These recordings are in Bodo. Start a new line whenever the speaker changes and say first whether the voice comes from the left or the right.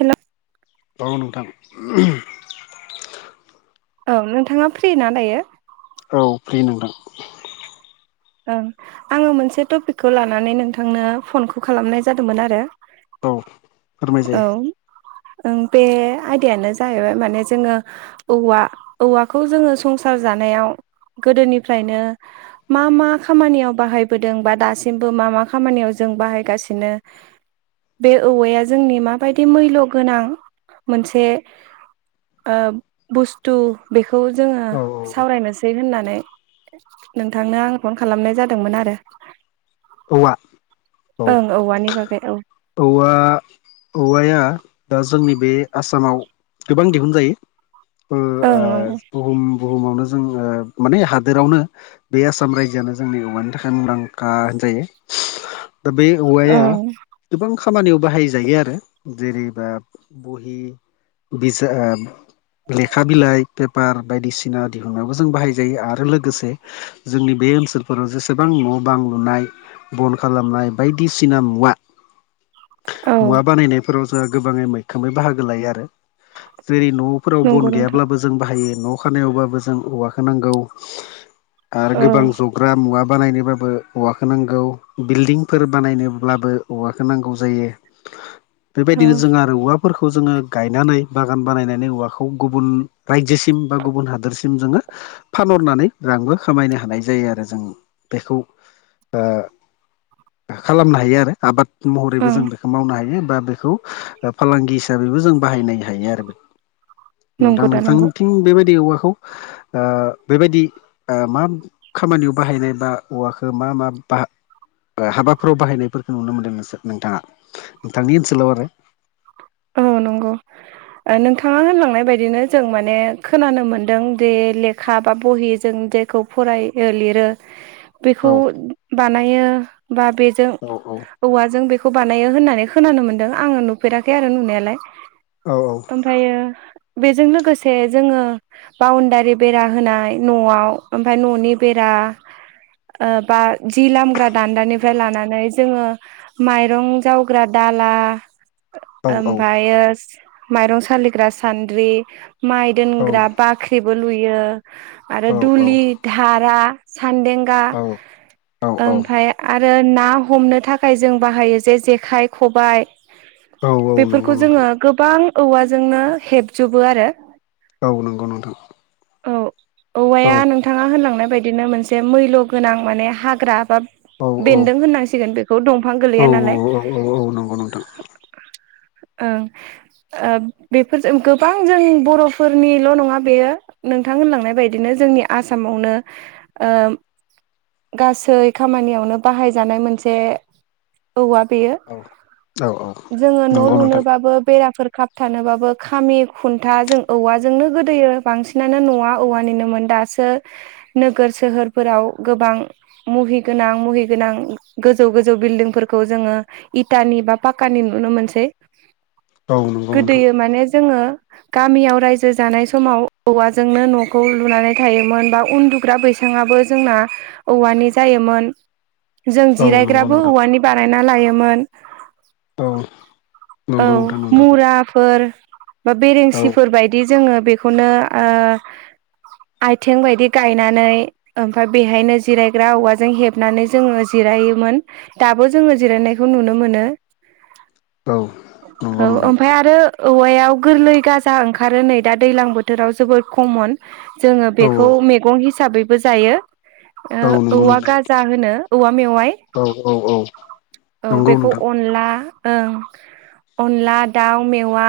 right: हेलौ
left: बाव नोंथां
right: औ नोंथाङा फ्रि ना दायो।
left: औ फ्रि नोंथां
right: ओं आङो मोनसे टपिकखौ लानानै नोंथांनो फनखौ खालामनाय जादोंमोन आरो।
left: औ फोरमाय
right: औ
left: जायो।
right: ओं बे आयदायानो जाहैबाय माने जोङो औवा औवाखौ जोङो संसार जानायाव गोदोनिफ्रायनो मा मा मा खामानियाव बाहायबोदों बा दासिमबो मा मा खामानियाव जों बाहायगासिनो बे औवाया जोंनि माबायदि मैल्य गोनां मोनसे ओ बुस्थु बेखौ जोङो
left: औ
right: सावरायनोसै होननानै नोंथांनो आं फन खालामनाय जादोंमोन आरो
left: औवा औ
right: ओं औवानि बागै औ
left: औवा औवाया दा जोंनि बे आसामाव गोबां दिहुनजायो। ओ
right: ओं
left: ओ
right: नंगौ
left: बुहुम बुहुमावनो जों ओ माने हादोरावनो बे आसाम रायजोआनो जोंनि औवानि थाखाय मुंदांखा होनजायो दा बे औवायाव
right: ओं
left: गोबां खामानियाव बाहायजायो आरो जेरैबा बहि बिजा ओं लेखा बिलाइ पेपार बायदिसिना दिहुननायाबो जों बाहायजायो आरो लोगोसे जोंनि बे ओनसोलफोराव जेसेबां न' बां लुनाय बन खालामनाय बायदिसिना मुवा
right: औ
left: मुवा बानायनायफोराव जोंहा गोबाङै मैखोमै बाहागो लायो आरो जेरै न' फोराव बन
right: नंगौ नोंथां
left: गैयाब्लाबो जों बाहायो न' खानायावब्लाबो जों औवाखौ नांगौ। आरो
right: औ
left: गोबां जग्रा मुवा बानायनोब्लाबो औवाखोनांगौ बिल्डिंफोर बानायनोब्लाबो औवाखौ नांगौ जायो
right: औ
left: बेबायदिनो जों आरो औवा फोरखौ जोङो गायनानै बागान बानायनानै औवाखौ गुबुन रायजोसिम बा गुबुन हादोरसिम सिम जोङो फानहरनानै रांबो खामायनो हानाय जायो आरो जों बेखौ खालामनो हायो आरो आबाद महरैबो
right: ओं
left: जों बेखौ मावनो हायो बा बेखौ फालांगि हिसाबैबो जों बाहायनो हायो आरो बे दा
right: नंगौ
left: नोंथां
right: नंगौ
left: थिं बेबायदि औवाखौ बेबायदि मा खामानियाव बाहायनाय बा औवाखौ मा मा बाह हाबाफोराव बाहायनायफोरखौ नुनो मोनदों नोंसोर नोंथाङा नोंथांनि ओनसोलाव आरो
right: औ नंगौ नोंथाङा होनलांनाय बायदिनो जों माने खोनानो मोनदों जे लेखा बा बहिजों जे खौ लिरो बेखौ
left: औ
right: बानायो बा बेजों
left: औ औ
right: औवाजों बेखौ बानायो होननानै खोनानो मोन्दों आङो नुफेराखै आरो नुनायालाय
left: औ औ
right: ओमफ्रायो बेजों लोगोसे जोङो बाउण्डारि बेरा होनाय न'आव ओमफ्राय न'नि बेरा बा जि लामग्रा दान्दानिफ्राय लानानै जोङो माइरं जावग्रा दाला
left: औ
right: ओमफ्रायायो माइरं सालिग्रा सान्द्रि माइ
left: औ
right: दोनग्रा बाख्रि जेबो लुयो आरो
left: औ
right: दुलि धारा सान्देंगा
left: औ औ
right: ओमफ्राय आरो ना हमनो थाखाय जों बाहायो जे जेखाइ खबाइ
left: औ नंगौ
right: बेफोरखौ जोङो
left: नोंथां
right: गोबां औवाजोंनो हेबजोबो आरो।
left: औ नंगौ नोंथां
right: औ
left: औ
right: औवाया नो बिथथाङा होनलांनाय बायदिनो मोनसे मैल' गोनां माने हाग्रा बा
left: औ
right: बेन्दों होननांसिगोन बेखौ दंफां
left: औ
right: गोलैया नालाय
left: औ औ नंगौ नोंथां
right: औ बेफोरजों गोबां जों बर'फोरनिल' नङा बेयो नोंथां होनलांनाय बायदिनो जोंनि आसामावनो गासै खामानियावनो बाहायजानाय मोनसे औवा बेयो
left: औ औ औ
right: जोङो न'
left: नंगौ नोंथां
right: लुनोबाबो बेराफोर थानोबाबो खामि खुन्था जों औवाजोंनो गोदो बांसिनानो न'ा औवानिनो मोन दा जोङो नोगोर सोहोरफोराव गोबां मुहिगोनां मुहिगोनां गोजौ गोजौ बिल्डिंफोरखौ जोङो इटानि बा पाक्कानि नुनो मोनसै
left: औ नंगौ
right: गोदोयो
left: नोंथां
right: माने जोङो गामियाव रायजो जानाय समाव औवाजोंनो न'खौ लुनानै थायोमोन बा उन्दुग्रा बैसां बिथाङाबो जोंना औवानि जायोमोन। जों
left: औ नंगौ
right: जिरायग्राबो
left: नोंथां
right: औवानि बानायना लायोमोन।
left: औ
right: औ
left: नंगौ नोंथां नंथां
right: मुराफोर बा
left: औ
right: बेरेंसिफोर बायदि बिदि जोङो बेखौनो आथिं बायदि गायनानै ओमफ्राय बेहायनो जिरायग्रा औवाजों हेबनानै जोङो जिरायोमोन। दाबो जोङो जिरायनायखौ नुनो मोनो।
left: औ नंगौ
right: औ
left: नोंथां
right: ओमफ्राय आरो औवायाव गोरलै गाजा ओंखारो नै दा दैलां बोथोराव जोबोद खमोन। जोङो
left: औ नंगौ नोंथां औ
right: बेखौ मैगं हिसाबैबो जायो।
left: नंगौ
right: औवा
left: नोंथां
right: गाजा होनो औवा मेवाइ
left: औ औ औ नंगौ
right: बेखौ
left: नोंथां
right: अ नला अनला दाउ मेवा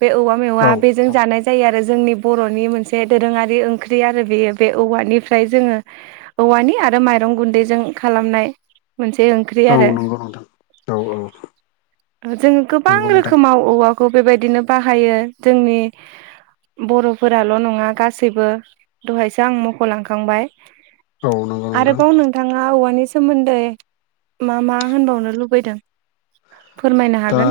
right: बे औवा
left: औ
right: मेवा बे जों जानाय जायो आरो जोंनि बर'नि मोनसे दोरोङारि ओंख्रि आरो बेयो बे औवानिफ्राय जोङो औवानि आरो माइरं गुन्दैजों खालामनाय मोनसे ओंख्रि आरो
left: औ नोंथां औ औ
right: जोङो गोबां रोखोमाव औवाखौ बेबायदिनो बाहायो जोंनि। बर'फोराल' नङा गासैबो दहायसो आं मख'लांखांबाय
left: औ नंगौ नोंथां
right: आरोबाव नोंथाङा औवानि सोमोन्दै मा मा होनबावनो लुबैदों फोरमायनो
left: दा
right: हागोन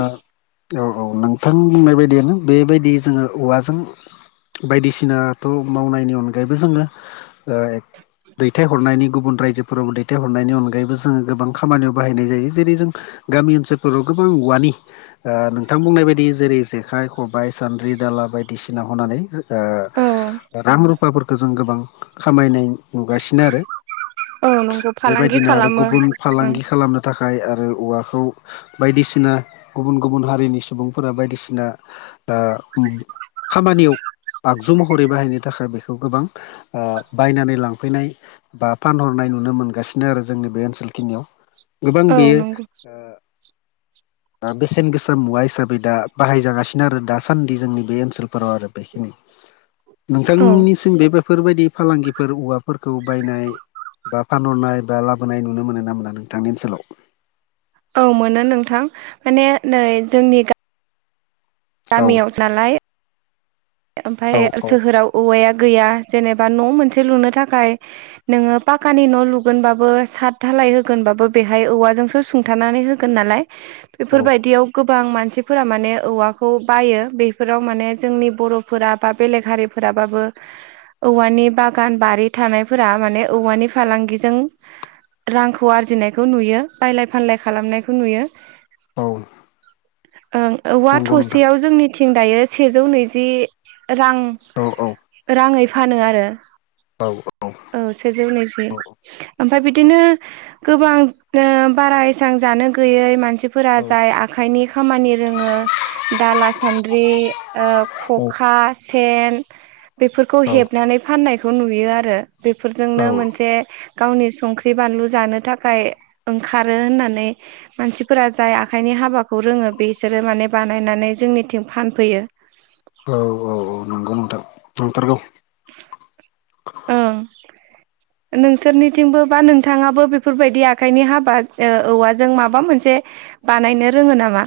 left: औ औ नोंथां बुंनाय बायदियानो बेबायदि जोङो औवाजों बायदिसिनाथ' मावनायनि अनगायैबो जोङो दैथायहरनायनि गुबुन रायजोफोराव दैथायहरनायनि अनगायैबो जोङो गोबां खामानियाव बाहायनाय जायो जेरै जों गामि ओनसोलफोराव गोबां औवानि नोंथां बुंनाय बायदि जेरै जेखाइ खबाइ सान्द्रि दाला बायदिसिना हनानै
right: औ
left: रां रुफाफोरखौ जों गोबां खामायनाय नुगासिनो आरो।
right: औ नंगौ फालांगि
left: बेबायदिनो आरो
right: खालामो
left: गुबुन
right: ओं
left: फालांगि खालामनो थाखाय आरो औवाखौ बायदिसिना गुबुन गुबुन हारिनि सुबुंफोरा बायदिसिना दा खामानियाव आगजु महरै बाहायनो थाखाय बेखौ गोबां बायनानै लांफैनाय बा फानहरनाय नुनो मोनगासिनो आरो जोंनि बे ओनसोल खिनियाव गोबां
right: औ
left: बेयो
right: नंगौ
left: बेसेन गोसा मुवा हिसाबै दा बाहायजागासिनो आरो दासान्दि जोंनि बे ओनसोलफोराव आरो बेखिनि
right: [inaudible] औ
left: नोंथांनिसिम बे बेफोरबायदि फालांगिफोर औवाफोरखौ बायनाय बा फानहरनाय बा लाबोनाय नुनो मोनो ना मोना नोंथांनि ओनसोलाव
right: औ मोनो नोंथां माने नै जोंनि गा
left: औ
right: गामियाव जालाय
left: औ
right: ओमफफ्राय
left: औ
right: सोहोराव औवाया गैया जेनेबा न' मोनसे लुनो थाखाय नोङो पाखानि न' लुगोनबाबो सात धालाय होगोनबाबो बेहाय औवाजोंसो सुं खिथानानै होगोन नालाय
left: औ
right: बेफोरबायदियाव गोबां मानसिफोरा माने औवाखौ बायो बेफोराव माने जोंनि बर' फोर बा बेलेग हारिफोराबाबो औवानि बागान बारि थानायफोरा माने औवानि फालांगिजों रांखौ आरजिनायखौ नुयो बायलाय फानलाय खालामनायखौ नुयो।
left: औ
right: ओं औवा
left: नंगौ नोंथां
right: थसेयाव जोंनिथिं दायो सेजौ नैजि रां
left: औ औ।
right: राङै फानो आरो
left: औ।
right: औ सेजौ नैजि ओमफ्राय बिदिनो गोबां बारा एसां जानो गैयै मानसि फोर
left: औ
right: जाय आखाइनि खामानि रोङो दाला सान्द्रि‌ओ अखा सेन बेफोरखौ
left: औ
right: हेबनानै फाननायखौ नुयो आरो। बेफोरजोंनो
left: औ औ
right: मोनसे गावनि संख्रि बानलु जानो थाखाय ओंखारो होननानै मानसिफोरा जाय आखाइनि हाबाखौ रोङो बेसोरो माने बानायनानै जोंनिथिं फानफैयो।
left: औ औ औ नंगौ नोंथां नंथारगौ।
right: औ। नोंसोरनिथिंबो बा नोंथाङाबो बेफोरबायदि आखाइनि हाबा औवाजों माबा मोनसे बानायनो रोङो नामा?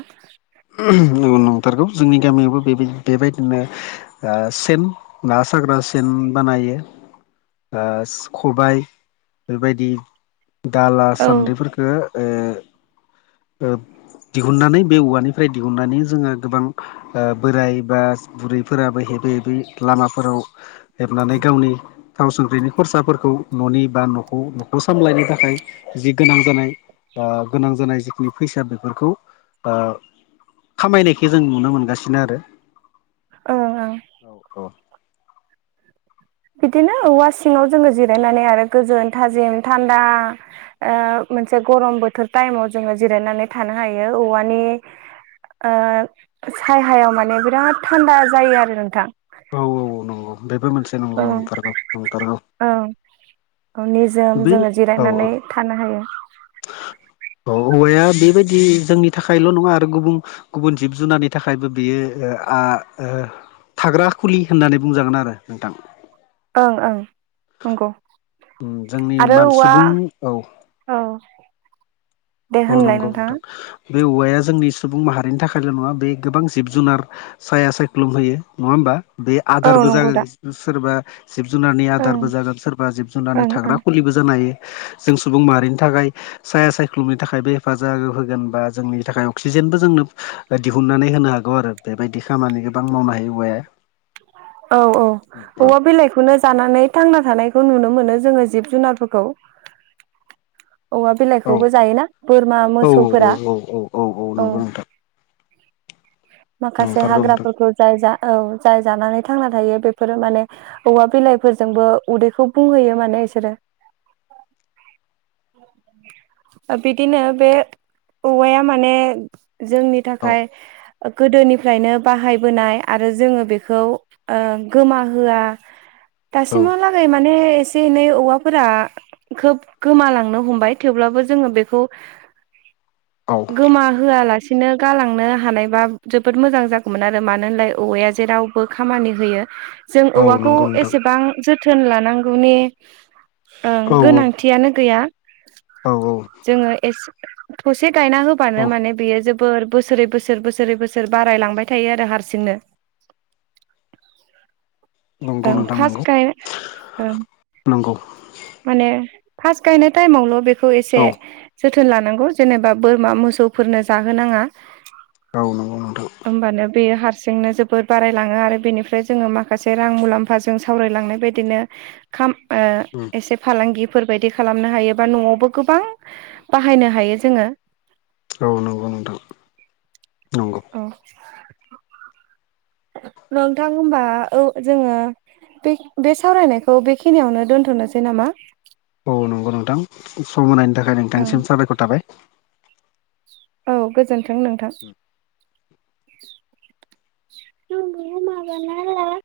left: न नंथारगौ जोंनि गामियावबो बे बेबायदिनो सेन ना साग्रा सेन बानायो। खबाय बेबायदि दाला
right: औ ओं
left: सान्द्रिफोरखौ ओ दिहुननानै बे औवानि राय दिहुननानै जोङो गोबां बोराय बा बुरैफोराबो हेबो हेबोै लामाफोराव हेबनानै गावनि थाव संख्रिनि खरसाफोरखौ न'नि बा न' न'खौ सामलायनो थाखाय जि गोनां जानाय बा गोनां जानाय जिखिनि फैसा बेफोरखौ ओ खामायनायखौ जों नुनो मोनगासिनो आरो।
right: अ औ।
left: औ औ।
right: बिदिनो औवा सिङाव जोङो जिरायनानै आरो गोजोन थाजिम थान्दा मोनसे गरम बोथोर टाइमाव जोङो जिरायनानै थानो हायो औवानि सायहायाव माने बिराद थान्दा जायो आरो नोंथां।
left: औ औ नंगौ बेबो मोनसे नंगौ
right: ओं
left: नंथारगौ नंथारगौ।
right: औ निजोम
left: बे
right: जोङो
left: औ
right: जिरायनानै थानो हायो।
left: औ औवाया बेबायदि जोंनि थाखायल' नङा आरो गुबुन गुबुन जिब जुनारनि थाखायबो बियो थाग्रा खुलि होननानै बुंजागोन आरो नोंथां
right: ओं ओं नंगौ
left: जोंनि
right: आरो
left: मान
right: औवा
left: सुबुं औ
right: औ दे
left: औ
right: होनलाय
left: नंगौ
right: नोंथाङा
left: नोंथां बे औवाया जोंनि सुबुं माहारिनि थाखायल' नङा बे गोबां जिब जुनार साया सायख्लुम होयो नङा होमबा बे
right: औ
left: आदारबो
right: नंगौ दा
left: जागोन सोरबा जिब जुनारनि
right: ओं
left: आदारबो जागोन सोरबा जिब जुनारनि
right: ओं
left: थाग्रा
right: ओं
left: खुलिबो जानो हायो जों सुबुं माहारिनि थाखाय साया साय लुमनि थाखायबो हेफाजाब होगोन बा जोंनि थाखाय अक्सिजेनबो जोंनो दिहुनन्नानै होनो हागौ आरो बेबायदि खामानि गोबां मावनो हायो औवाया
right: औ औ औवा बिलाइखौ खौनो जानानै थांना थानायखौ नुनो मोनो जोङो जिब जुनारफोरखौ औवा
left: औ
right: बिलाइखौबो जायोना बोरमा
left: औ
right: मोसौफोरा
left: औ
right: औ
left: नंगौ नोंथां
right: माखासे
left: नंथारगौ नोंथां
right: हाग्राफोरखौ जाय जा औ जाय जानानै थांना थायो बेफोरो माने औवा बिलाइफोरजोंबो उदैखौ बुंहैयो माने बिसोरो बिदिनो बे औवाया माने जोंनि
left: औ
right: थाखाय गोदोनिफ्रायनो बाहायबोनाय आरो जोङो बेखौ खौ गोमाहोआ
left: औ
right: दासिमावला माने एसे एनै औवाफोरा खोब गोमालांनो हमबाय थेवब्लाबो जोङो बेखौ
left: औ
right: गोमा होआलासेनो गालांनो हानायबा जोबोद मोजां जागौमोन आरो मानो होनलाय औवाया जेराव खामानि होयो जों
left: औ
right: औवाखौ
left: नंगौ नोंथां
right: एसेबां जोथोन लानांगौनि ओं
left: औ
right: गोनांथियानो गैया
left: औ
right: जोङो एसे थसे गायना होबानो
left: औ
right: माने बेयो जोब बोर बोसोरै बोसोर बोसोरै बोसोर बारायलांबाय थायो आरो हारसिंनो
left: नंगौ
right: ओं
left: नोंथां नंगौ
right: फार्स्ट गाइ ओं
left: नंगौ
right: माने फास्ट गायनाय टाइमावल' बेखौ
left: औ
right: एसे जोथोन जोथोन लानांगौ जेनेबा बोरमा मोसौफोरनो जाहोनाङा
left: औ नंगौ नोंथां
right: होमबानो बेयो हारसिंनो जोबोद बारायलाङो आरो बेनिफ्राय जोङो माखासे रां मुलामफा फाजों सावरायलांनाय बायदिनो खाम ओ एसे फालांगिफोरबायदि खालामनो हायो बा न'आवबो गोबां बाहायनो हायो जोङो
left: औ नंगौ नोंथां नंगौ
right: औ नोंथां होमबा औ जोङो बे बे सावरायनायखौ बेखिनियावनो दोन्थ'नोसै नामा
left: औ नंगौ नोंथां सम होनायनि थाखाय
right: ओं
left: नोंथांसिम साबायखर थाबाय
right: औ गोजोन्थों नोंथां [inaudible]